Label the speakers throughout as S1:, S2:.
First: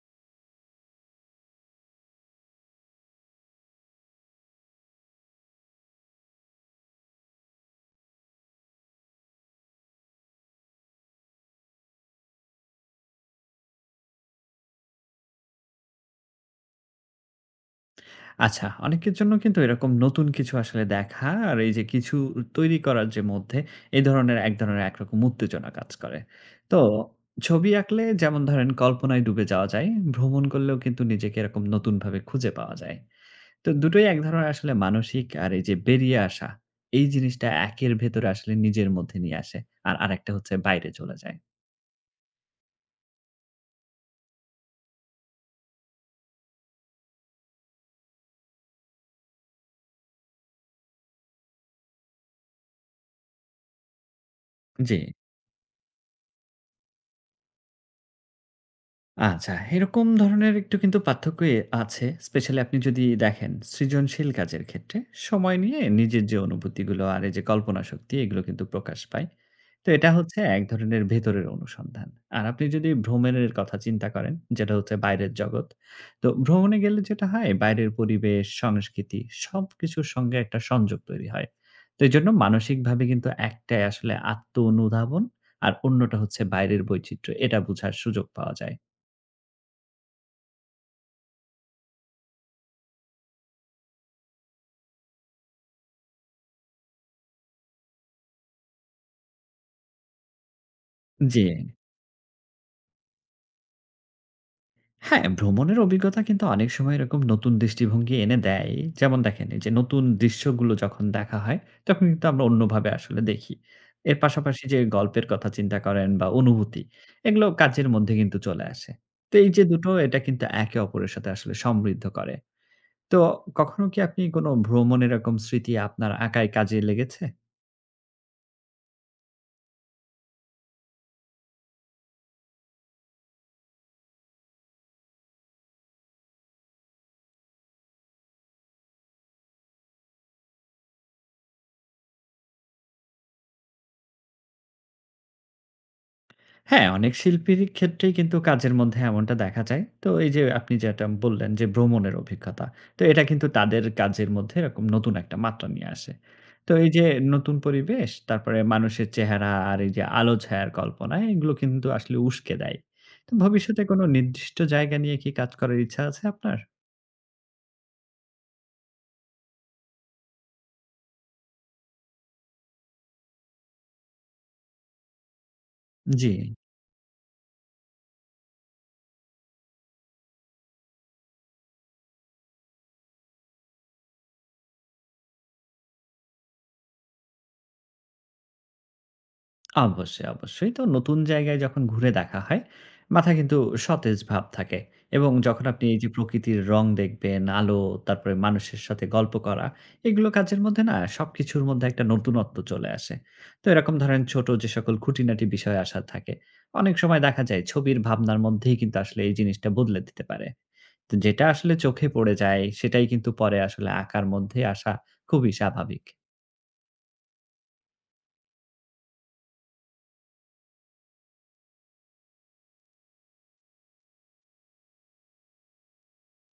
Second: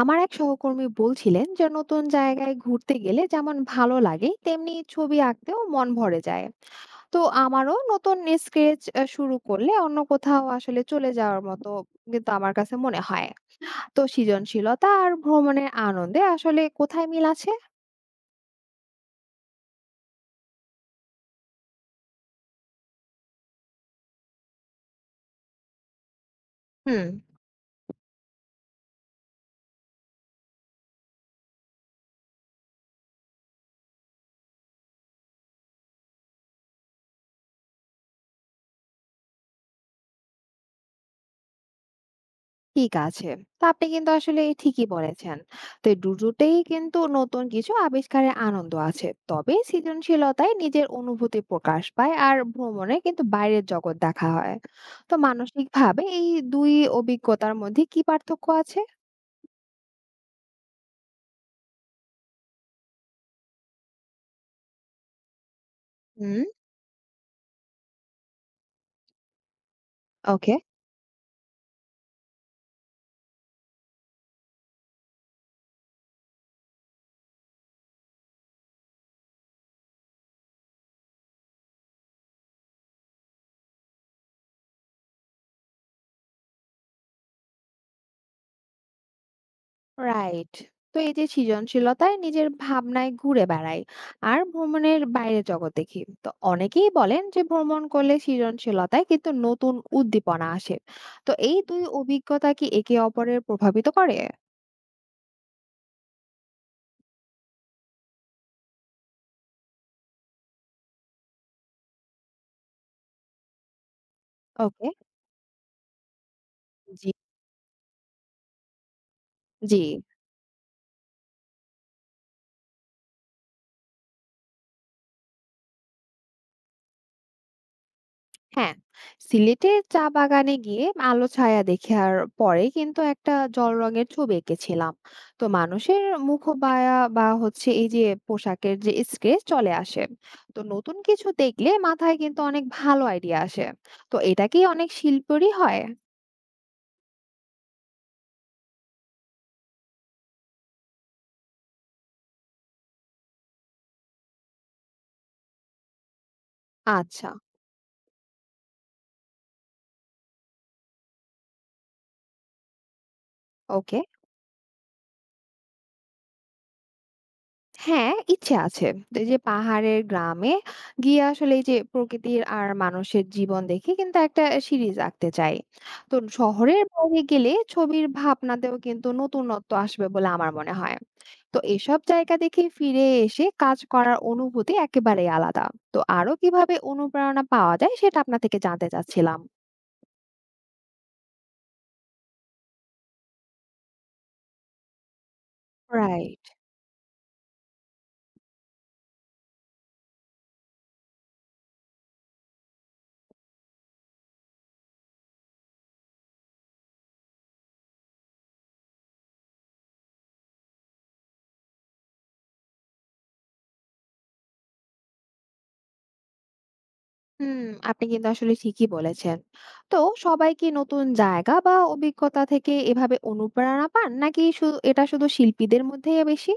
S1: আমার এক সহকর্মী বলছিলেন যে নতুন জায়গায় ঘুরতে গেলে যেমন ভালো লাগে তেমনি ছবি আঁকতেও মন ভরে যায়। তো আমারও নতুন স্কেচ শুরু করলে অন্য কোথাও আসলে চলে যাওয়ার মতো। কিন্তু আমার কাছে মনে হয়, তো সৃজনশীলতা আর ভ্রমণের আনন্দে আসলে কোথায় মিল আছে?
S2: আচ্ছা, অনেকের জন্য কিন্তু এরকম নতুন কিছু আসলে দেখা আর এই যে কিছু তৈরি করার যে মধ্যে এই ধরনের এক ধরনের একরকম উত্তেজনা কাজ করে। তো
S1: হুম।
S2: ছবি আঁকলে যেমন ধরেন কল্পনায় ডুবে যাওয়া যায়, ভ্রমণ করলেও কিন্তু নিজেকে এরকম নতুনভাবে খুঁজে পাওয়া যায়। তো দুটোই এক ধরনের আসলে মানসিক আর এই যে বেরিয়ে আসা, এই জিনিসটা একের ভেতরে আসলে নিজের মধ্যে নিয়ে আসে। আর আরেকটা হচ্ছে বাইরে চলে যায়।
S1: ঠিক আছে। তো আপনি কিন্তু আসলে ঠিকই বলেছেন। তো এই দুটোতেই কিন্তু নতুন কিছু আবিষ্কারের আনন্দ আছে। তবে সৃজনশীলতায় নিজের অনুভূতি প্রকাশ পায় আর ভ্রমণে কিন্তু বাইরের জগৎ দেখা হয়।
S2: জি।
S1: তো মানসিকভাবে এই দুই অভিজ্ঞতার মধ্যে কি পার্থক্য আছে?
S2: আচ্ছা, এরকম ধরনের একটু কিন্তু পার্থক্যই আছে। স্পেশালি আপনি যদি দেখেন সৃজনশীল কাজের ক্ষেত্রে সময় নিয়ে নিজের যে
S1: হুম,
S2: অনুভূতিগুলো আর এই যে কল্পনা শক্তি এগুলো কিন্তু প্রকাশ পায়। তো এটা হচ্ছে
S1: ওকে।
S2: এক ধরনের ভেতরের অনুসন্ধান। আর আপনি যদি ভ্রমণের কথা চিন্তা করেন, যেটা হচ্ছে বাইরের জগৎ। তো ভ্রমণে গেলে যেটা হয় বাইরের পরিবেশ, সংস্কৃতি সবকিছুর সঙ্গে একটা সংযোগ তৈরি হয়। তো এজন্য মানসিকভাবে কিন্তু একটাই আসলে আত্ম অনুধাবন আর অন্যটা হচ্ছে বাইরের বৈচিত্র্য। এটা বুঝার সুযোগ পাওয়া যায়।
S1: রাইট। তো এই যে সৃজনশীলতায় নিজের ভাবনায় ঘুরে বেড়াই আর ভ্রমণের বাইরে জগৎ দেখি, তো অনেকেই বলেন যে ভ্রমণ করলে সৃজনশীলতায় কিন্তু নতুন উদ্দীপনা আসে। তো
S2: জি।
S1: এই দুই অভিজ্ঞতা কি একে অপরের প্রভাবিত করে?
S2: হ্যাঁ, ভ্রমণের অভিজ্ঞতা কিন্তু অনেক সময় এরকম নতুন দৃষ্টিভঙ্গি এনে দেয়। যেমন দেখেন এই যে নতুন দৃশ্যগুলো যখন দেখা হয়, তখন কিন্তু আমরা অন্যভাবে আসলে দেখি। এর পাশাপাশি যে
S1: ওকে।
S2: গল্পের কথা চিন্তা করেন বা অনুভূতি,
S1: জি।
S2: এগুলো কাজের মধ্যে কিন্তু চলে আসে। তো এই যে
S1: জি।
S2: দুটো এটা কিন্তু একে অপরের সাথে আসলে সমৃদ্ধ করে। তো কখনো কি আপনি কোনো ভ্রমণ এরকম স্মৃতি আপনার আঁকায় কাজে লেগেছে?
S1: হ্যাঁ, সিলেটে চা বাগানে গিয়ে আলো ছায়া দেখার পরে কিন্তু একটা জল রঙের ছবি এঁকেছিলাম। তো মানুষের মুখবায়া বা হচ্ছে এই যে পোশাকের যে স্কেচ চলে আসে। তো নতুন কিছু দেখলে মাথায় কিন্তু অনেক ভালো আইডিয়া আসে। তো এটা কি অনেক শিল্পেরই হয়?
S2: হ্যাঁ, অনেক শিল্পীর ক্ষেত্রেই কিন্তু কাজের মধ্যে এমনটা দেখা যায়। তো এই যে আপনি যেটা বললেন যে ভ্রমণের অভিজ্ঞতা। তো এটা কিন্তু তাদের কাজের মধ্যে এরকম নতুন একটা মাত্রা নিয়ে আসে। তো এই যে
S1: আচ্ছা।
S2: নতুন পরিবেশ, তারপরে মানুষের চেহারা আর এই যে আলো ছায়ার কল্পনা এগুলো কিন্তু আসলে উস্কে দেয়। তো ভবিষ্যতে
S1: ওকে।
S2: কোনো নির্দিষ্ট জায়গা নিয়ে কি কাজ করার ইচ্ছা আছে আপনার?
S1: হ্যাঁ, ইচ্ছে আছে। তো এই যে পাহাড়ের গ্রামে গিয়ে আসলে এই যে প্রকৃতির আর মানুষের জীবন দেখে কিন্তু একটা সিরিজ আঁকতে চাই। তো
S2: জি।
S1: শহরের বাইরে গেলে ছবির ভাবনাতেও কিন্তু নতুনত্ব আসবে বলে আমার মনে হয়। তো এসব জায়গা দেখে ফিরে এসে কাজ করার অনুভূতি একেবারেই আলাদা। তো আরো কিভাবে অনুপ্রেরণা পাওয়া যায় সেটা আপনার থেকে জানতে চাচ্ছিলাম।
S2: অবশ্যই, অবশ্যই। তো নতুন জায়গায় যখন ঘুরে দেখা হয়, মাথায় কিন্তু সতেজ ভাব থাকে এবং যখন আপনি এই যে
S1: রাইট।
S2: প্রকৃতির রং দেখবেন, আলো, তারপরে মানুষের সাথে গল্প করা, এগুলো কাজের মধ্যে না সবকিছুর মধ্যে একটা নতুনত্ব চলে আসে। তো এরকম ধরেন ছোট যে সকল খুঁটিনাটি বিষয় আশা থাকে, অনেক সময় দেখা যায় ছবির ভাবনার মধ্যেই কিন্তু আসলে এই জিনিসটা বদলে দিতে পারে। তো যেটা আসলে চোখে পড়ে যায়, সেটাই কিন্তু পরে আসলে আঁকার মধ্যে আসা খুবই স্বাভাবিক।
S1: হুম, আপনি কিন্তু আসলে ঠিকই বলেছেন। তো সবাই কি নতুন জায়গা বা অভিজ্ঞতা থেকে এভাবে অনুপ্রেরণা পান? নাকি এটা শুধু শিল্পীদের মধ্যেই বেশি?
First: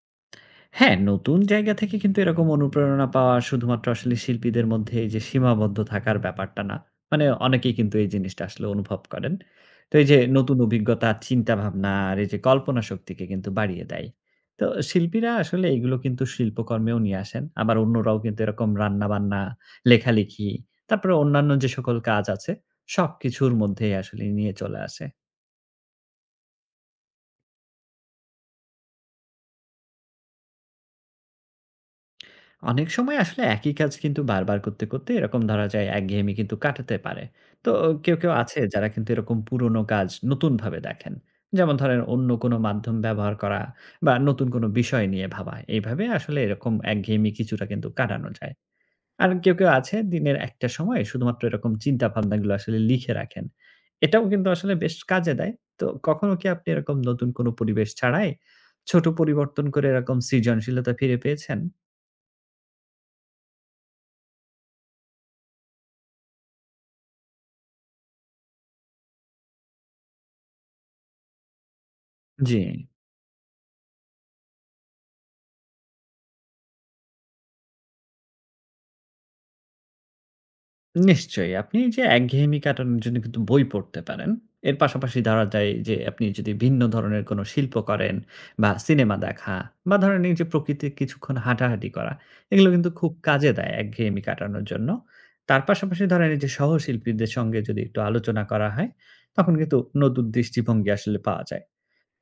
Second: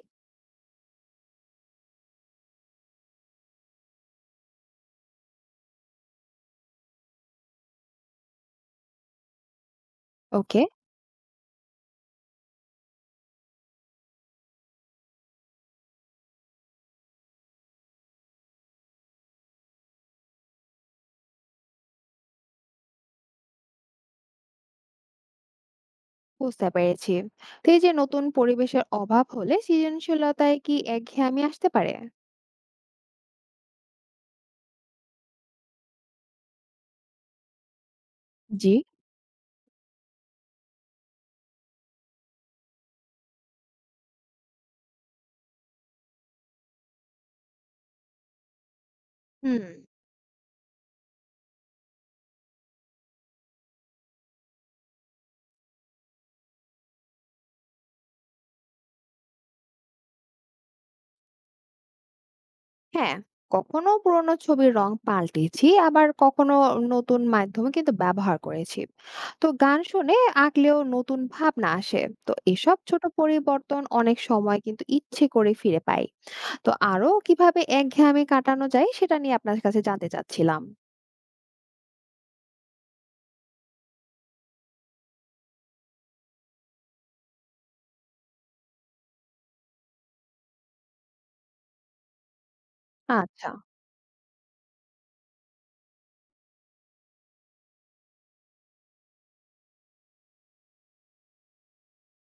S2: হ্যাঁ, নতুন জায়গা থেকে কিন্তু এরকম অনুপ্রেরণা পাওয়া শুধুমাত্র আসলে শিল্পীদের মধ্যে এই যে সীমাবদ্ধ থাকার ব্যাপারটা না। মানে অনেকেই কিন্তু এই জিনিসটা আসলে অনুভব করেন। তো এই যে নতুন
S1: ওকে।
S2: অভিজ্ঞতা, চিন্তাভাবনা আর এই যে কল্পনা শক্তিকে কিন্তু বাড়িয়ে দেয়। তো শিল্পীরা আসলে এগুলো কিন্তু শিল্পকর্মেও নিয়ে আসেন। আবার অন্যরাও কিন্তু এরকম রান্নাবান্না, লেখালেখি, তারপরে অন্যান্য যে সকল কাজ আছে সবকিছুর মধ্যেই আসলে নিয়ে চলে আসে।
S1: বুঝতে পেরেছি। তো এই যে নতুন পরিবেশের অভাব হলে সৃজনশীলতায় কি একঘেয়েমি আসতে পারে?
S2: অনেক সময় আসলে একই কাজ কিন্তু বারবার করতে, করতে এরকম ধরা যায় একঘেয়েমি কিন্তু কাটাতে পারে। তো কেউ আছে
S1: জি।
S2: যারা কিন্তু এরকম পুরনো কাজ নতুনভাবে দেখেন। যেমন ধরেন অন্য কোনো মাধ্যম ব্যবহার করা বা নতুন কোনো বিষয় নিয়ে ভাবা। এইভাবে আসলে এরকম একঘেয়েমি কিছুটা কিন্তু কাটানো যায়। আর কেউ,
S1: হুম।
S2: কেউ আছে দিনের একটা সময় শুধুমাত্র এরকম চিন্তাভাবনাগুলো আসলে লিখে রাখেন। এটাও কিন্তু আসলে বেশ কাজে দেয়। তো কখনো কি আপনি এরকম নতুন কোনো পরিবেশ ছাড়াই ছোট পরিবর্তন করে এরকম সৃজনশীলতা ফিরে পেয়েছেন?
S1: হ্যাঁ, কখনো পুরোনো ছবির রং পাল্টেছি, আবার কখনো নতুন মাধ্যমে কিন্তু ব্যবহার করেছি। তো গান শুনে আঁকলেও নতুন ভাবনা আসে। তো
S2: জি।
S1: এসব ছোট পরিবর্তন অনেক সময় কিন্তু ইচ্ছে করে ফিরে পাই। তো আরো কিভাবে একঘেয়েমি কাটানো যায় সেটা নিয়ে আপনার কাছে জানতে চাচ্ছিলাম।
S2: নিশ্চয়ই। আপনি যে একঘেয়েমি কাটানোর জন্য কিন্তু বই পড়তে পারেন। এর পাশাপাশি ধরা যায় যে আপনি যদি ভিন্ন ধরনের কোনো শিল্প করেন বা সিনেমা দেখা বা ধরেন এই যে প্রকৃতির কিছুক্ষণ হাঁটাহাঁটি করা, এগুলো কিন্তু খুব
S1: আচ্ছা,
S2: কাজে দেয় একঘেয়েমি কাটানোর জন্য। তার পাশাপাশি ধরেন এই যে সহশিল্পীদের সঙ্গে যদি একটু আলোচনা করা হয়, তখন কিন্তু নতুন দৃষ্টিভঙ্গি আসলে পাওয়া যায়।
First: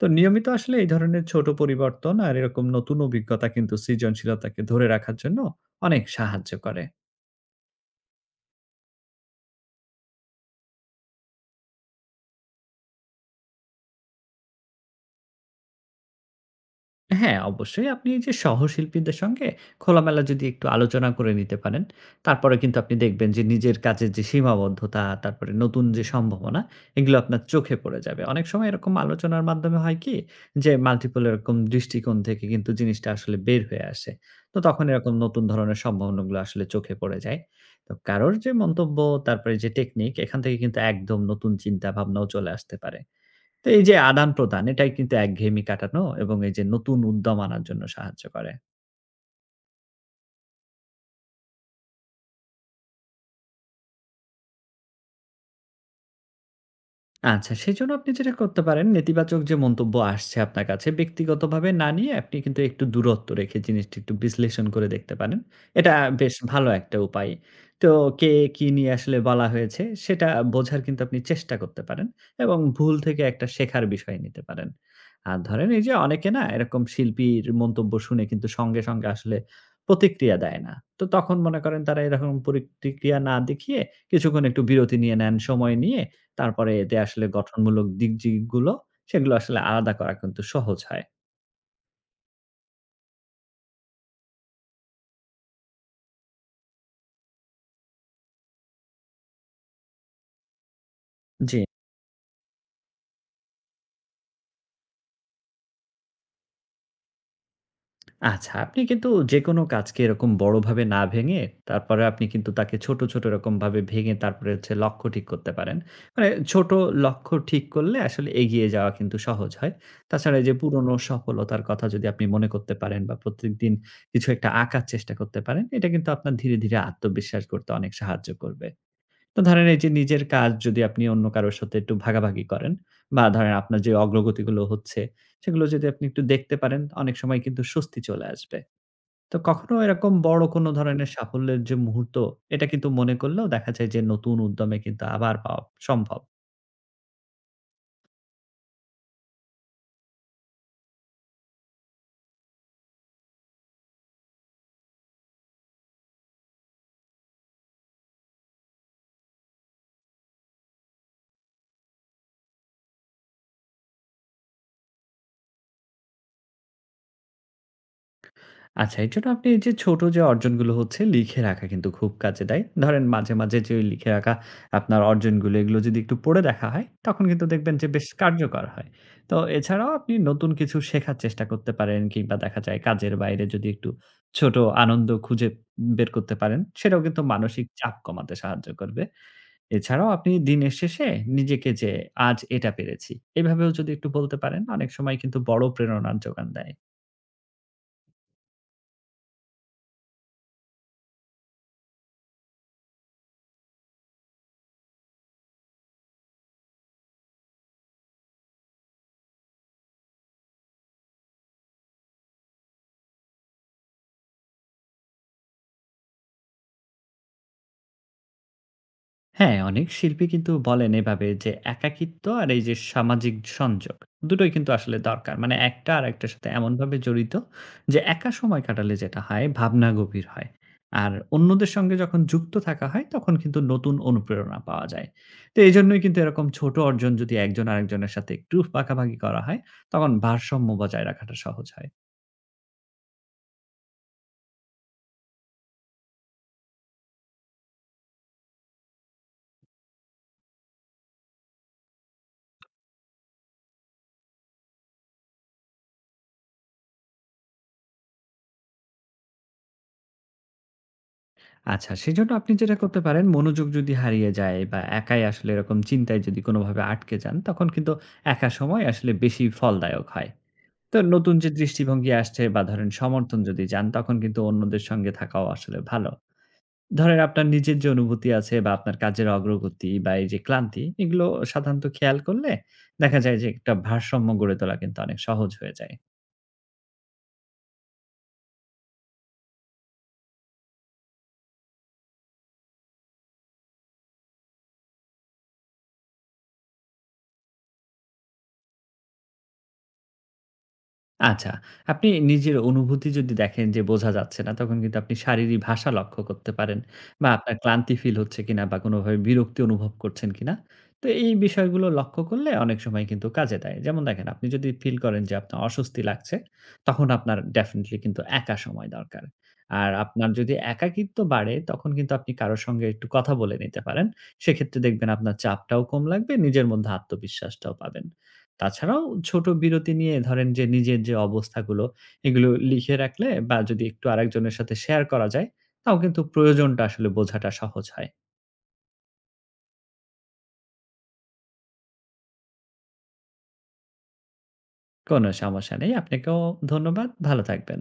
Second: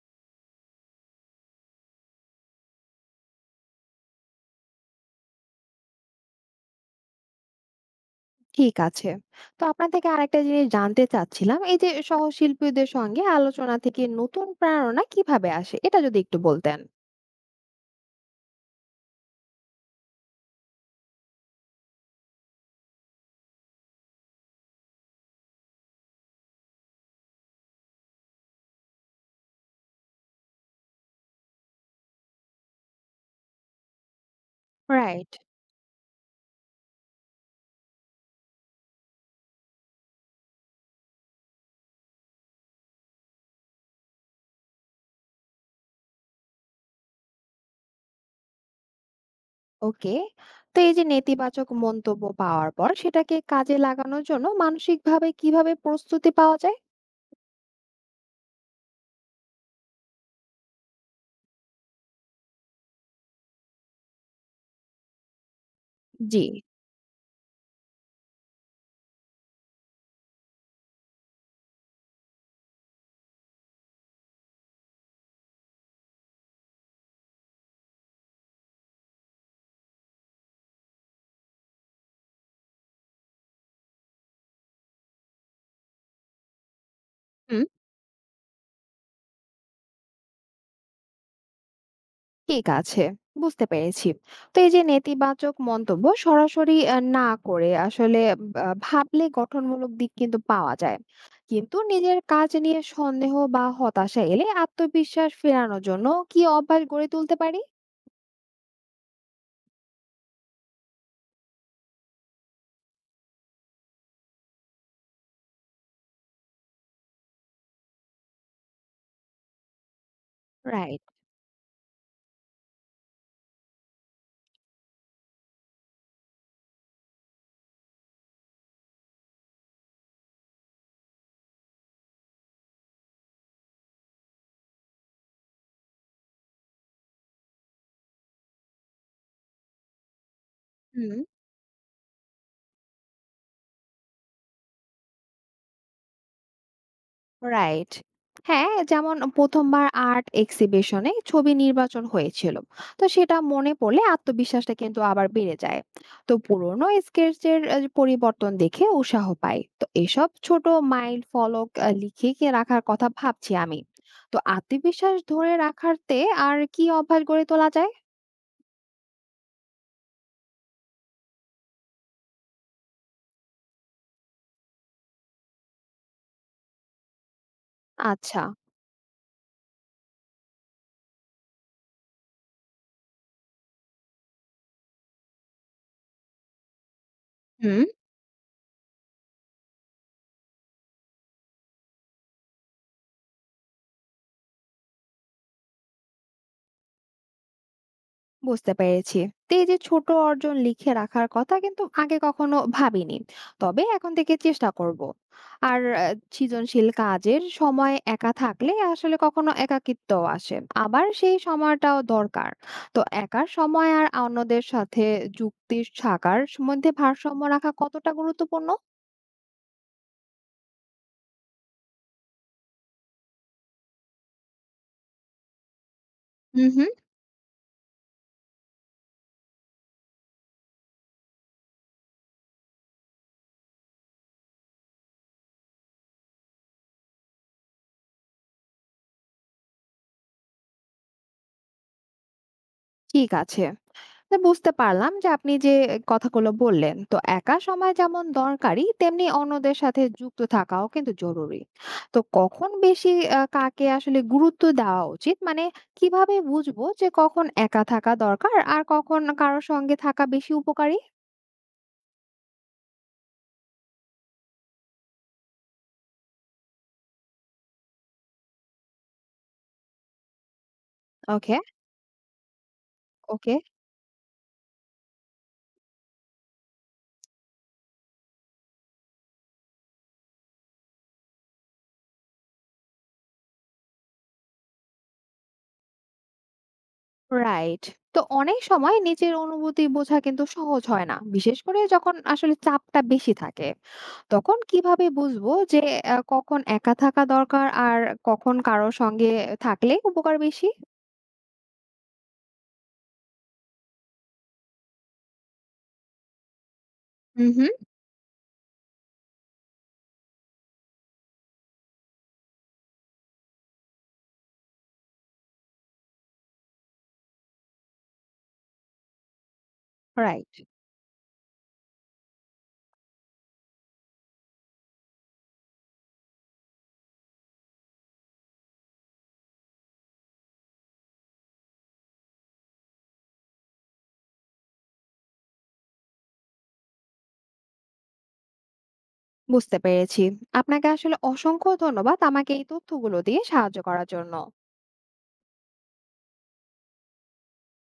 S2: তো নিয়মিত আসলে এই ধরনের ছোট পরিবর্তন আর এরকম নতুন অভিজ্ঞতা কিন্তু সৃজনশীলতাকে ধরে রাখার জন্য অনেক সাহায্য করে।
S1: ঠিক আছে। তো আপনার থেকে আরেকটা জিনিস জানতে চাচ্ছিলাম, এই যে সহশিল্পীদের সঙ্গে আলোচনা থেকে নতুন প্রেরণা কিভাবে আসে? এটা যদি একটু বলতেন।
S2: হ্যাঁ, অবশ্যই আপনি এই যে সহশিল্পীদের সঙ্গে খোলামেলা যদি একটু আলোচনা করে নিতে পারেন, তারপরে কিন্তু আপনি দেখবেন যে নিজের কাজের যে সীমাবদ্ধতা, তারপরে নতুন যে সম্ভাবনা, এগুলো আপনার চোখে পড়ে যাবে। অনেক সময় এরকম আলোচনার মাধ্যমে হয় কি যে মাল্টিপল এরকম দৃষ্টিকোণ থেকে কিন্তু জিনিসটা আসলে বের হয়ে আসে। তো তখন এরকম
S1: রাইট।
S2: নতুন ধরনের সম্ভাবনাগুলো আসলে চোখে পড়ে যায়। তো কারোর যে মন্তব্য, তারপরে যে টেকনিক এখান থেকে কিন্তু একদম নতুন চিন্তা ভাবনাও চলে আসতে পারে। তো এই যে আদান-প্রদান এটাই কিন্তু একঘেয়েমি কাটানো এবং এই যে নতুন উদ্যম আনার জন্য সাহায্য করে।
S1: ওকে। তো এই যে নেতিবাচক মন্তব্য পাওয়ার পর সেটাকে কাজে লাগানোর জন্য মানসিকভাবে কিভাবে প্রস্তুতি পাওয়া যায়?
S2: আচ্ছা, সেজন্য আপনি যেটা করতে পারেন, নেতিবাচক যে মন্তব্য আসছে আপনার কাছে, ব্যক্তিগতভাবে না নিয়ে আপনি কিন্তু একটু দূরত্ব রেখে জিনিসটি একটু বিশ্লেষণ করে দেখতে পারেন। এটা বেশ
S1: জি।
S2: ভালো একটা উপায়। তো কে কি নিয়ে আসলে বলা হয়েছে, সেটা বোঝার কিন্তু আপনি চেষ্টা করতে পারেন এবং ভুল থেকে একটা শেখার বিষয় নিতে পারেন। আর ধরেন এই যে অনেকে না এরকম শিল্পীর মন্তব্য শুনে কিন্তু সঙ্গে আসলে প্রতিক্রিয়া দেয় না। তো তখন মনে করেন তারা এরকম প্রতিক্রিয়া না দেখিয়ে কিছুক্ষণ একটু বিরতি নিয়ে নেন, সময় নিয়ে তারপরে এতে আসলে
S1: হুম।
S2: গঠনমূলক দিক যেগুলো, সেগুলো আসলে আলাদা করা কিন্তু সহজ হয়।
S1: ঠিক আছে। বুঝতে পেরেছি। তো এই যে নেতিবাচক মন্তব্য সরাসরি না করে আসলে ভাবলে গঠনমূলক দিক কিন্তু পাওয়া যায়।
S2: জি।
S1: কিন্তু নিজের কাজ নিয়ে সন্দেহ বা হতাশা এলে আত্মবিশ্বাস ফেরানোর জন্য কি অভ্যাস গড়ে তুলতে পারি?
S2: আচ্ছা, আপনি কিন্তু যেকোনো কাজকে এরকম বড়ভাবে না ভেঙে, তারপরে আপনি কিন্তু তাকে ছোট এরকমভাবে ভেঙে তারপরে হচ্ছে লক্ষ্য ঠিক করতে পারেন। মানে ছোট লক্ষ্য ঠিক করলে আসলে এগিয়ে যাওয়া কিন্তু সহজ হয়। তাছাড়া এই যে পুরনো
S1: রাইট,
S2: সফলতার কথা যদি আপনি মনে করতে পারেন বা প্রত্যেকদিন কিছু একটা আঁকার চেষ্টা করতে পারেন, এটা কিন্তু আপনার ধীরে আত্মবিশ্বাস গড়তে অনেক সাহায্য করবে। তো ধরেন এই যে নিজের কাজ যদি আপনি অন্য কারো সাথে একটু ভাগাভাগি করেন বা ধরেন আপনার যে অগ্রগতিগুলো হচ্ছে সেগুলো যদি আপনি একটু দেখতে পারেন অনেক সময় কিন্তু স্বস্তি চলে আসবে। তো কখনো এরকম বড় কোনো ধরনের সাফল্যের যে মুহূর্ত এটা কিন্তু মনে করলেও দেখা যায় যে নতুন উদ্যমে কিন্তু আবার পাওয়া সম্ভব।
S1: রাইট। হ্যাঁ, যেমন প্রথমবার আর্ট এক্সিবিশনে ছবি নির্বাচন হয়েছিল, তো সেটা মনে পড়লে আত্মবিশ্বাসটা কিন্তু আবার বেড়ে যায়। তো পুরনো স্কেচের পরিবর্তন দেখে উৎসাহ পাই। তো এসব ছোট মাইল ফলক লিখে কি রাখার কথা ভাবছি আমি। তো আত্মবিশ্বাস ধরে রাখাতে আর কি অভ্যাস গড়ে তোলা যায়?
S2: আচ্ছা, এর জন্য আপনি এই যে ছোট যে অর্জনগুলো হচ্ছে লিখে রাখা কিন্তু খুব কাজে দেয়। ধরেন মাঝে যে ওই লিখে রাখা আপনার অর্জনগুলো এগুলো যদি একটু পড়ে দেখা হয়, তখন কিন্তু দেখবেন যে বেশ
S1: আচ্ছা।
S2: কার্যকর হয়। তো এছাড়াও আপনি নতুন কিছু শেখার চেষ্টা করতে পারেন কিংবা দেখা যায় কাজের বাইরে যদি একটু ছোট আনন্দ খুঁজে বের করতে পারেন, সেটাও কিন্তু মানসিক
S1: হুম।
S2: চাপ কমাতে সাহায্য করবে। এছাড়াও আপনি দিনের শেষে নিজেকে যে আজ এটা পেরেছি, এভাবেও যদি একটু বলতে পারেন অনেক সময় কিন্তু বড় প্রেরণার যোগান দেয়।
S1: বুঝতে পেরেছি। তো এই যে ছোট অর্জন লিখে রাখার কথা কিন্তু আগে কখনো ভাবিনি। তবে এখন থেকে চেষ্টা করব। আর সৃজনশীল কাজের সময় একা থাকলে আসলে কখনো একাকিত্ব আসে, আবার সেই সময়টাও দরকার। তো একার সময় আর অন্যদের সাথে যুক্তি থাকার মধ্যে ভারসাম্য রাখা কতটা গুরুত্বপূর্ণ?
S2: হ্যাঁ, অনেক শিল্পী কিন্তু বলেন এভাবে যে একাকিত্ব আর এই যে সামাজিক সংযোগ দুটোই কিন্তু আসলে দরকার। মানে একটা আরেকটার সাথে
S1: হুম, হুম।
S2: এমনভাবে জড়িত যে একা সময় কাটালে যেটা হয় ভাবনা গভীর হয়। আর অন্যদের সঙ্গে যখন যুক্ত থাকা হয় তখন কিন্তু নতুন অনুপ্রেরণা পাওয়া যায়। তো এজন্যই কিন্তু এরকম ছোট অর্জন যদি একজন আরেকজনের সাথে একটু পাকাপাকি করা হয় তখন ভারসাম্য বজায় রাখাটা সহজ হয়।
S1: ঠিক আছে। তা বুঝতে পারলাম যে আপনি যে কথাগুলো বললেন, তো একা সময় যেমন দরকারি তেমনি অন্যদের সাথে যুক্ত থাকাও কিন্তু জরুরি। তো কখন বেশি কাকে আসলে গুরুত্ব দেওয়া উচিত, মানে কিভাবে বুঝবো যে কখন একা থাকা দরকার আর কখন কারোর সঙ্গে থাকা বেশি উপকারী?
S2: আচ্ছা, সেজন্য আপনি যেটা করতে পারেন মনোযোগ যদি হারিয়ে যায় বা একাই আসলে এরকম চিন্তায় যদি কোনোভাবে আটকে যান, তখন কিন্তু একা সময় আসলে বেশি ফলদায়ক হয়। তো নতুন যে
S1: ওকে,
S2: দৃষ্টিভঙ্গি আসছে বা ধরেন সমর্থন
S1: ওকে।
S2: যদি যান, তখন কিন্তু অন্যদের সঙ্গে থাকাও আসলে ভালো। ধরেন আপনার নিজের যে অনুভূতি আছে বা আপনার কাজের অগ্রগতি বা এই যে ক্লান্তি, এগুলো সাধারণত খেয়াল করলে দেখা যায় যে একটা ভারসাম্য গড়ে তোলা কিন্তু অনেক সহজ হয়ে যায়।
S1: রাইট। তো অনেক সময় নিজের অনুভূতি বোঝা কিন্তু সহজ হয় না, বিশেষ করে যখন আসলে চাপটা বেশি থাকে। তখন কিভাবে বুঝবো যে আ কখন একা থাকা দরকার আর কখন কারো সঙ্গে থাকলে উপকার বেশি?
S2: আচ্ছা। আপনি নিজের অনুভূতি যদি দেখেন যে বোঝা যাচ্ছে না, তখন কিন্তু আপনি শারীরিক ভাষা লক্ষ্য করতে পারেন বা
S1: হুম,
S2: আপনার
S1: হুম।
S2: ক্লান্তি ফিল হচ্ছে কিনা বা কোনোভাবে বিরক্তি অনুভব করছেন কিনা। তো এই বিষয়গুলো লক্ষ্য করলে অনেক সময় কিন্তু কাজে দেয়। যেমন দেখেন আপনি যদি ফিল করেন যে আপনার অস্বস্তি লাগছে, তখন আপনার ডেফিনিটলি কিন্তু একা সময় দরকার। আর আপনার
S1: রাইট,
S2: যদি একাকিত্ব বাড়ে, তখন কিন্তু আপনি কারো সঙ্গে একটু কথা বলে নিতে পারেন। সেক্ষেত্রে দেখবেন আপনার চাপটাও কম লাগবে, নিজের মধ্যে আত্মবিশ্বাসটাও পাবেন। তাছাড়াও ছোট বিরতি নিয়ে ধরেন যে নিজের যে অবস্থাগুলো এগুলো লিখে রাখলে বা যদি একটু আরেকজনের সাথে শেয়ার করা যায় তাও কিন্তু প্রয়োজনটা আসলে বোঝাটা সহজ হয়।
S1: বুঝতে পেরেছি। আপনাকে আসলে অসংখ্য ধন্যবাদ আমাকে এই তথ্যগুলো দিয়ে সাহায্য করার জন্য।
S2: কোনো সমস্যা নেই। আপনাকেও ধন্যবাদ। ভালো থাকবেন।